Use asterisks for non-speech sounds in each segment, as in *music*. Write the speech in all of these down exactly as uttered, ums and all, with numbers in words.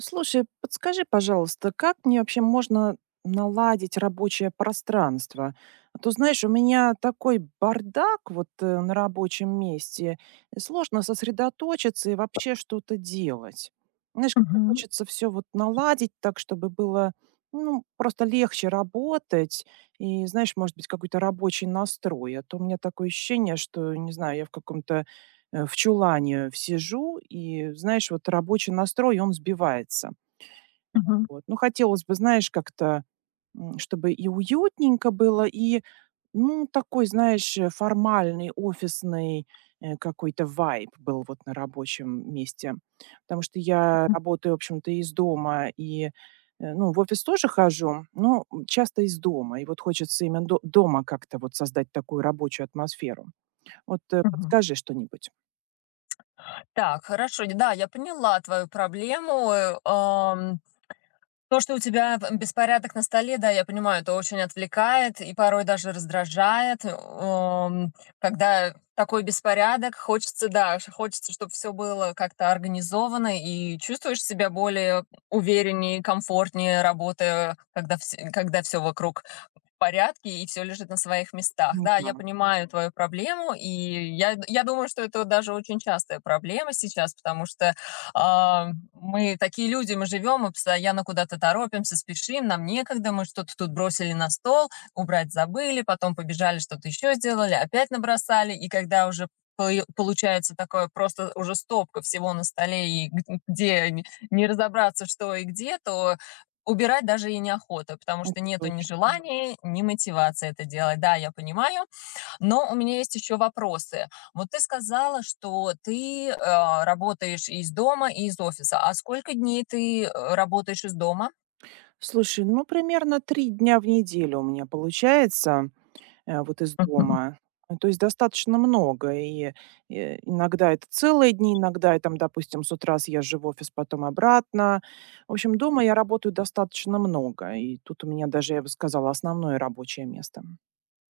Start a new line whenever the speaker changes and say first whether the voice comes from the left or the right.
right: Слушай, подскажи, пожалуйста, как мне вообще можно наладить рабочее пространство? А то, знаешь, у меня такой бардак вот э, на рабочем месте. и Сложно сосредоточиться и вообще что-то делать. Знаешь, как-то
left: Мгм.
right: хочется все вот наладить так, чтобы было ну, просто легче работать и, знаешь, может быть, какой-то рабочий настрой. А то у меня такое ощущение, что, не знаю, я в каком-то э, в чулане сижу, и, знаешь, вот рабочий настрой, он сбивается.
left: Мгм.
right: Вот. Ну, хотелось бы, знаешь, как-то, м, чтобы и уютненько было, и, ну, такой, знаешь, э, формальный, офисный э, какой-то вайб был вот на рабочем месте. Потому что я
left: Мгм.
right: работаю, в общем-то, из дома, и, э, ну, в офис тоже хожу, но м, часто из дома. И вот хочется именно до- дома как-то вот создать такую рабочую атмосферу. Вот э,
left: Мгм.
right: подскажи что-нибудь.
left: Так, хорошо, да, я поняла твою проблему. э, ам, То, что у тебя п- беспорядок на столе, да, я понимаю, это очень отвлекает и порой даже раздражает. э, ам, Когда такой беспорядок, хочется, да, ш- хочется, чтобы все было как-то организовано, и чувствуешь себя более увереннее, комфортнее, работая, когда все, когда все вокруг порядке и все лежит на своих местах. Да, я
right: Мгм.
left: понимаю твою проблему, и я я думаю, что это даже очень частая проблема сейчас, потому что, а, мы такие люди, мы живем, мы постоянно куда-то торопимся, спешим, нам некогда, мы что-то тут бросили на стол, убрать забыли, потом побежали, что-то еще сделали, опять набросали, и когда уже пое получается такое просто уже стопка всего на столе, и г где не не разобраться, что и где, то убирать даже и неохота, потому
right: Это
left: что нету ни
right: точно.
left: желания, ни мотивации это делать. Да, я понимаю, но у меня есть еще вопросы. Вот ты сказала, что ты, а, работаешь и из дома, и из офиса. А сколько дней ты, э, работаешь из дома?
right: Слушай, ну, примерно три дня в неделю у меня получается, э, вот из
left: Мгм.
right: дома. Э, то есть достаточно много. И, э, иногда это целые дни, иногда я там, допустим, с утра съезжу в офис, потом обратно. В общем, дома я работаю достаточно много. И тут у меня даже, я бы сказала, основное рабочее место.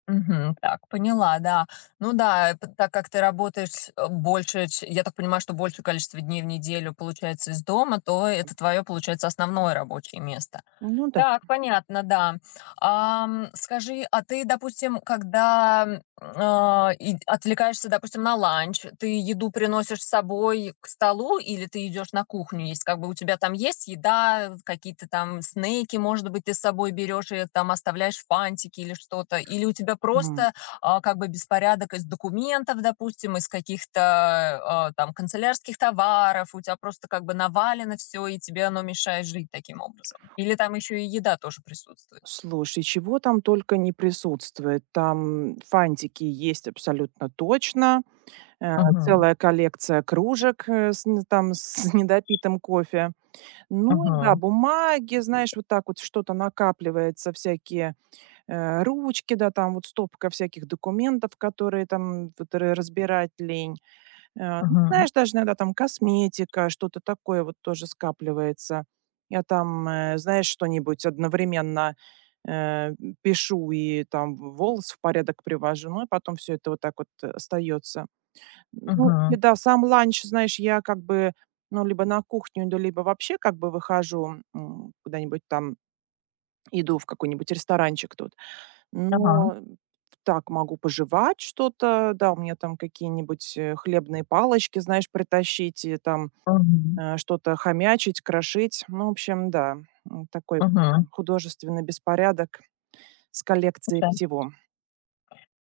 left: Мгм. Так, поняла, да. Ну да, п так как ты работаешь, э, больше ч я так понимаю, что большее количество дней в неделю получается из дома, то это твое, получается, основное рабочее место.
right: Ну да.
left: Так, понятно, да. Ам, скажи, а ты, допустим, когда, м, а, и отвлекаешься, допустим, на ланч, ты еду приносишь с собой к столу или ты идешь на кухню есть? Как бы у тебя там есть еда, какие-то там снеки, может быть, ты с собой берешь и там оставляешь фантики или что-то? Или у тебя
right: М.
left: просто а, как бы беспорядок из документов, допустим, из каких-то а, там канцелярских товаров, у тебя просто как бы навалено все, и тебе оно мешает жить таким образом. Или там еще и еда тоже присутствует.
right: Слушай, чего там только не присутствует. Там фантики есть абсолютно точно. Э,
left: Мгм.
right: целая коллекция кружек, э, с н там с *laughs* недопитым кофе. Ну и да,
left: Мгм.
right: бумаги, знаешь, вот так вот что-то накапливается, всякие, э, ручки, да, там вот стопка всяких документов, которые там вот ра разбирать лень. Э, ну,
left: Мгм.
right: знаешь, даже иногда там косметика, что-то такое вот тоже скапливается. Я там, э, знаешь, что-нибудь одновременно, э, пишу и там волос в порядок привожу, ну и потом все это вот так вот остается. Ну,
left: Мгм.
right: еда, сам ланч, знаешь, я как бы, ну, либо на кухню иду, либо вообще как бы выхожу, м, куда-нибудь там, иду в какой-нибудь ресторанчик тут.
left: Ага.
right: Но так могу пожевать что-то, да, у меня там какие-нибудь, э, хлебные палочки, знаешь, притащить и там,
left: Мгм.
right: э, что-то хомячить, крошить. Ну, в общем, да, м, такой
left: Мгм.
right: прям художественный беспорядок с коллекцией всего.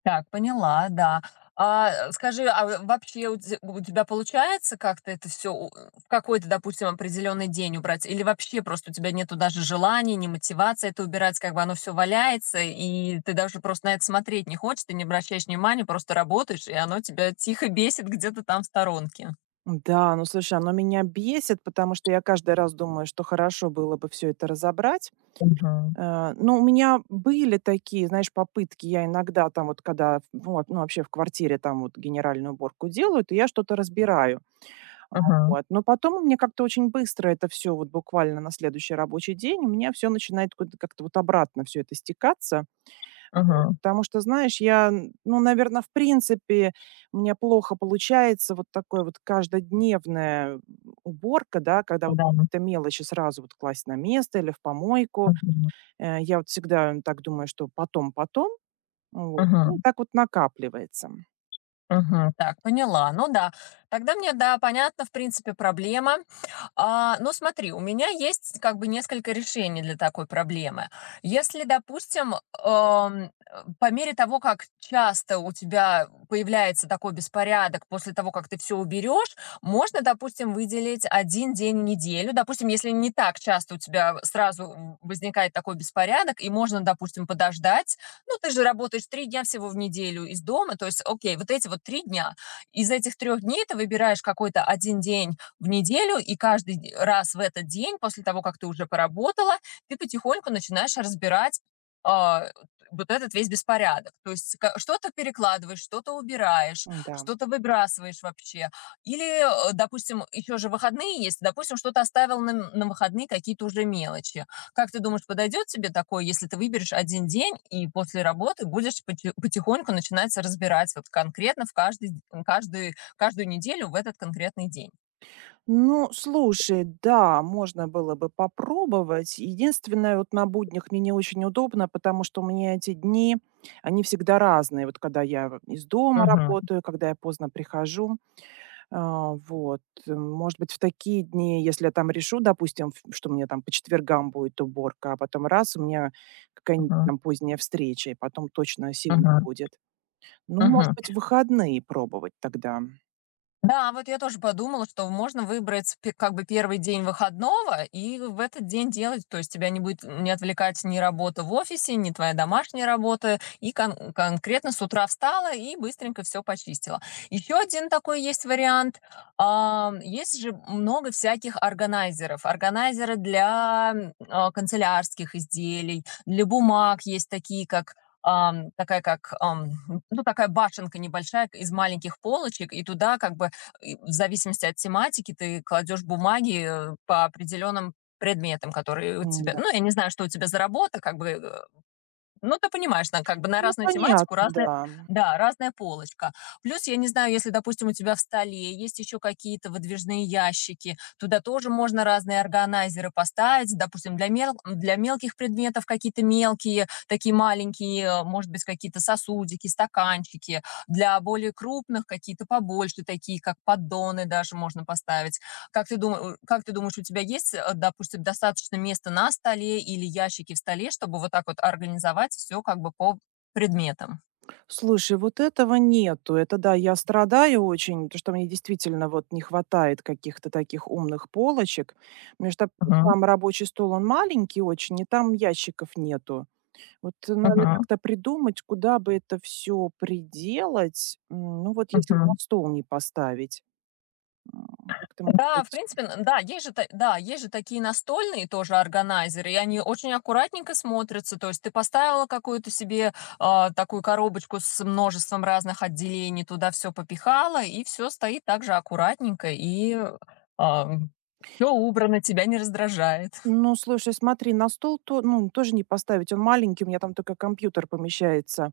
left: Так, поняла, да. А, э, скажи, а в вообще у те у тебя получается как-то это все в какой-то, допустим, определенный день убрать? Или вообще просто у тебя нету даже желания, ни мотивации это убирать, как бы оно все валяется, и ты даже просто на это смотреть не хочешь, ты не обращаешь внимания, просто работаешь, и оно тебя тихо бесит где-то там в сторонке?
right: Да, ну, слушай, оно меня бесит, потому что я каждый раз думаю, что хорошо было бы все это разобрать.
left: Мгм,
right: Э, ну, у меня были такие, знаешь, попытки. Я иногда там вот, когда, ну, вот, ну, вообще в квартире там вот генеральную уборку делают, и я что-то разбираю.
left: мгм,
right: Вот. Но потом у меня как-то очень быстро это все, вот буквально на следующий рабочий день, у меня все начинает куда-то как-то вот обратно все это стекаться. Вот.
left: мгм.
right: Потому что, знаешь, я, н- ну, наверное, в принципе, у меня плохо получается вот такое вот каждодневная уборка, да, когда вот
left: Да.
right: какие-то мелочи сразу вот класть на место или в помойку.
left: Мгм,
right: Э, я вот всегда так думаю, что потом, потом. Вот. Ну,
left: мгм,
right: так вот накапливается.
left: мгм. Так, поняла. Ну да, тогда мне, да, понятно, в принципе, проблема. А, ну, смотри, у меня есть как бы несколько решений для такой проблемы. Если, допустим, ам, по мере того, как часто у тебя появляется такой беспорядок после того, как ты все уберешь, можно, допустим, выделить один день в неделю. Допустим, если не так часто у тебя сразу возникает такой беспорядок, и можно, допустим, подождать. Ну, ты же работаешь три дня всего в неделю из дома, то есть, окей, вот эти вот три дня. Из этих трех дней ты выбираешь какой-то один день в неделю, и каждый раз в этот день, после того, как ты уже поработала, ты потихоньку начинаешь разбирать а, вот этот весь беспорядок. То есть ка- что-то перекладываешь, что-то убираешь,
right: Да.
left: что-то выбрасываешь вообще. Или, э, допустим, еще же выходные есть, допустим, что-то оставил на, м- на выходные какие-то уже мелочи. Как ты думаешь, подойдет тебе такое, если ты выберешь один день и после работы будешь поти- потихоньку начинать разбирать вот конкретно в каждый, д- каждый, каждую неделю в этот конкретный день?
right: Ну, слушай, да, можно было бы попробовать. Единственное, вот на буднях мне не очень удобно, потому что у меня эти дни, они всегда разные. Вот когда я в из дома
left: Мгм,
right: работаю, когда я поздно прихожу. А, вот, э, может быть, в такие дни, если я там решу, допустим, ф что мне там по четвергам будет уборка, а потом раз- у меня какая-нибудь
left: мгм,
right: там поздняя встреча, и потом точно сил не
left: мгм,
right: будет. Ну, может
left: мгм.
right: быть, в выходные пробовать тогда.
left: Да, вот я тоже подумала, что можно выбрать пе- как бы первый день выходного и в этот день делать, то есть тебя не будет не отвлекать ни работа в офисе, ни твоя домашняя работа, и кон- конкретно с утра встала и быстренько все почистила. Еще один такой есть вариант. А, есть же много всяких органайзеров. Органайзеры для м, а, канцелярских изделий, для бумаг есть такие, как ам, такая как ам, ну такая башенка небольшая из маленьких полочек, и туда как бы в зависимости от тематики ты кладешь бумаги э, по определенным предметам, которые у тебя...
right: М-да.
left: Ну, я не знаю, что у тебя за работа, как бы э, ну, ты понимаешь, на как бы на
right: Ну,
left: разную
right: понятно,
left: тематику разная,
right: да.
left: да, разная полочка. Плюс, я не знаю, если, допустим, у тебя в столе есть еще какие-то выдвижные ящики, туда тоже можно разные органайзеры поставить. Допустим, для мел для мелких предметов какие-то мелкие, такие маленькие, может быть, какие-то сосудики, стаканчики. Для более крупных какие-то побольше, такие как поддоны даже можно поставить. Как ты дума э, как ты думаешь, у тебя есть, э, допустим, достаточно места на столе или ящики в столе, чтобы вот так вот организовать все как бы по предметам?
right: Слушай, вот этого нету. Это да, я страдаю очень, потому что мне действительно вот не хватает каких-то таких умных полочек. У меня ж там
left: Мгм,
right: сам рабочий стол, он маленький очень, и там ящиков нету. Вот надо
left: мгм,
right: как-то придумать, куда бы это все приделать. М, ну, вот если на
left: мгм.
right: стол не поставить. М, как-то, может
left: Да, в
right: быть.
left: принципе, н да, есть же та да, есть же такие настольные тоже органайзеры, и они очень аккуратненько смотрятся. То есть ты поставила какую-то себе, а, такую коробочку с множеством разных отделений, туда все попихала, и все стоит так же аккуратненько, и все убрано, тебя не раздражает.
right: Ну, слушай, смотри, на стол то ну, тоже не поставить, он маленький, у меня там только компьютер помещается.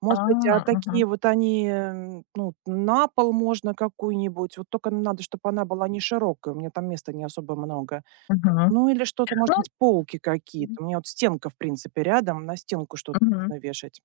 right: Может быть, а
left: А, мгм,
right: такие вот они, м, ну, на пол можно какую-нибудь, вот только надо, чтобы она была не широкая, у меня там места не особо много.
left: мгм.
right: Ну, или что-то, может
left: Ну,
right: быть, полки какие-то. У меня вот стенка, в принципе, рядом, на стенку что-то
left: мгм.
right: можно вешать.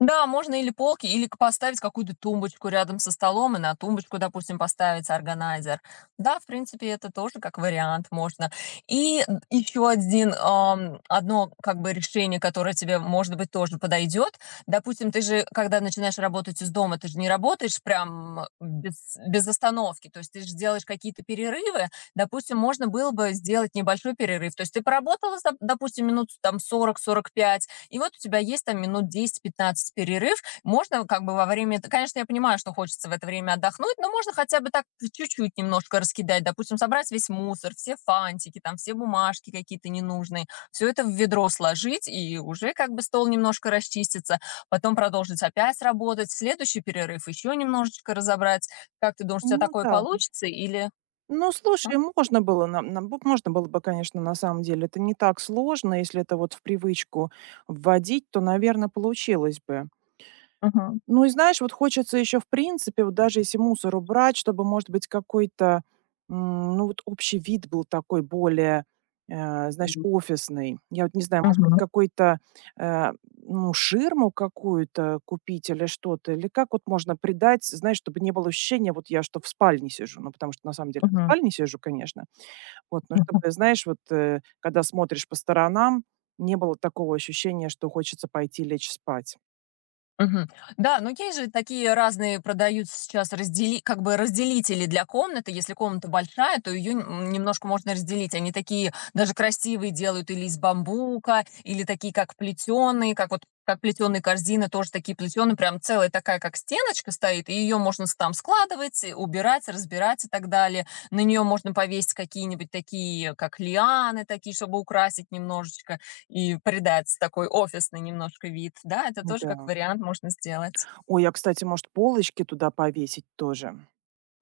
left: Да, можно или полки, или к- поставить какую-то тумбочку рядом со столом, и на тумбочку, допустим, поставить органайзер. Да, в принципе, это тоже как вариант можно. И еще один, ам, одно как бы решение, которое тебе, может быть, тоже подойдет. Допустим, ты же, когда начинаешь работать из дома, ты же не работаешь прям без, без остановки, то есть ты же делаешь какие-то перерывы. Допустим, можно было бы сделать небольшой перерыв. То есть ты поработала, с доп- допустим, минут там сорок-сорок пять. И вот у тебя есть там минут десять-пятнадцать перерыв. Можно как бы во время... Конечно, я понимаю, что хочется в это время отдохнуть, но можно хотя бы так чуть-чуть немножко раскидать. Допустим, собрать весь мусор, все фантики, там все бумажки какие-то ненужные. Все это в ведро сложить, и уже как бы стол немножко расчистится. Потом продолжить опять работать. Следующий перерыв еще немножечко разобрать. Как ты думаешь, у тебя
right: Ну
left: такое
right: да.
left: получится? Или...
right: Ну,
left: М?
right: слушай, можно было, нам, нам бы- можно было бы, конечно, на самом деле. Это не так сложно, если это вот в привычку вводить, то, наверное, получилось бы.
left: Мгм.
right: Ну и знаешь, вот хочется еще, в принципе, вот даже если мусор убрать, чтобы, может быть, какой-то, м, ну вот общий вид был такой более, э, знаешь, офисный. Я вот не знаю, может быть,
left: Мгм.
right: какой-то, э, ну, ширму какую-то купить или что-то, или как вот можно придать, знаешь, чтобы не было ощущения, вот я что в спальне сижу, ну, потому что на самом деле в
left: Мгм.
right: спальне сижу, конечно, вот, но чтобы, знаешь, вот, э, когда смотришь по сторонам, не было такого ощущения, что хочется пойти лечь спать.
left: Мгм. Да, но есть же такие разные продаются сейчас раздели как бы разделители для комнаты. Если комната большая, то ее немножко можно разделить. Они такие даже красивые делают или из бамбука, или такие как плетеные, как вот как плетеные корзины, тоже такие плетеные, прям целая такая, как стеночка стоит, и ее можно с- там складывать, и убирать, разбирать и так далее. На нее можно повесить какие-нибудь такие, как лианы такие, чтобы украсить немножечко и придать такой офисный немножко вид. Да, это тоже как
right: Да.
left: вариант можно сделать.
right: Ой, а, кстати, может, полочки туда повесить тоже?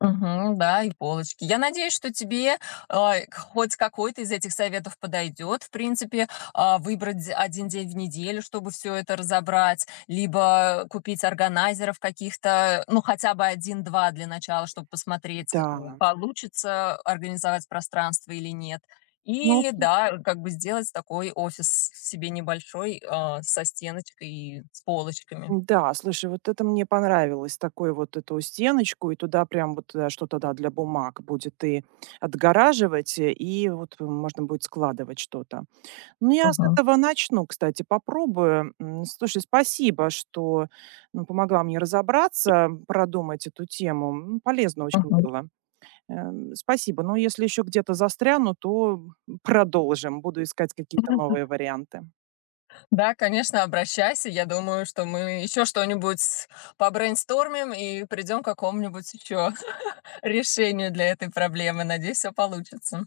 left: Мгм. Да, и полочки. Я надеюсь, что тебе, а, хоть какой-то из этих советов подойдет. В принципе, а, выбрать д- один день в неделю, чтобы все это разобрать, либо купить органайзеров каких-то, ну, хотя бы один-два для начала, чтобы посмотреть, к
right: Да.
left: м, получится организовать пространство или нет.
right: Ну
left: Или,
right: сл
left: да, как бы сделать такой офис себе небольшой, а, со стеночкой и с полочками.
right: Да, слушай, вот это мне понравилось, такой вот эту стеночку, и туда прям вот, э, что-то, да, для бумаг будет и отгораживать, э, и вот э, можно будет складывать что-то. Ну, я с
left: Мгм.
right: этого начну, кстати, попробую. М, слушай, спасибо, что, ну, помогла мне разобраться, продумать эту тему. М, полезно очень было. Эм, спасибо. Но если еще где-то застряну, то продолжим. Буду искать какие-то
left: Мгм.
right: новые варианты.
left: Да, конечно, обращайся. Я думаю, что мы еще что-нибудь с- побрейнстормим и придем к какому-нибудь еще *laughs* решению для этой проблемы. Надеюсь, все получится.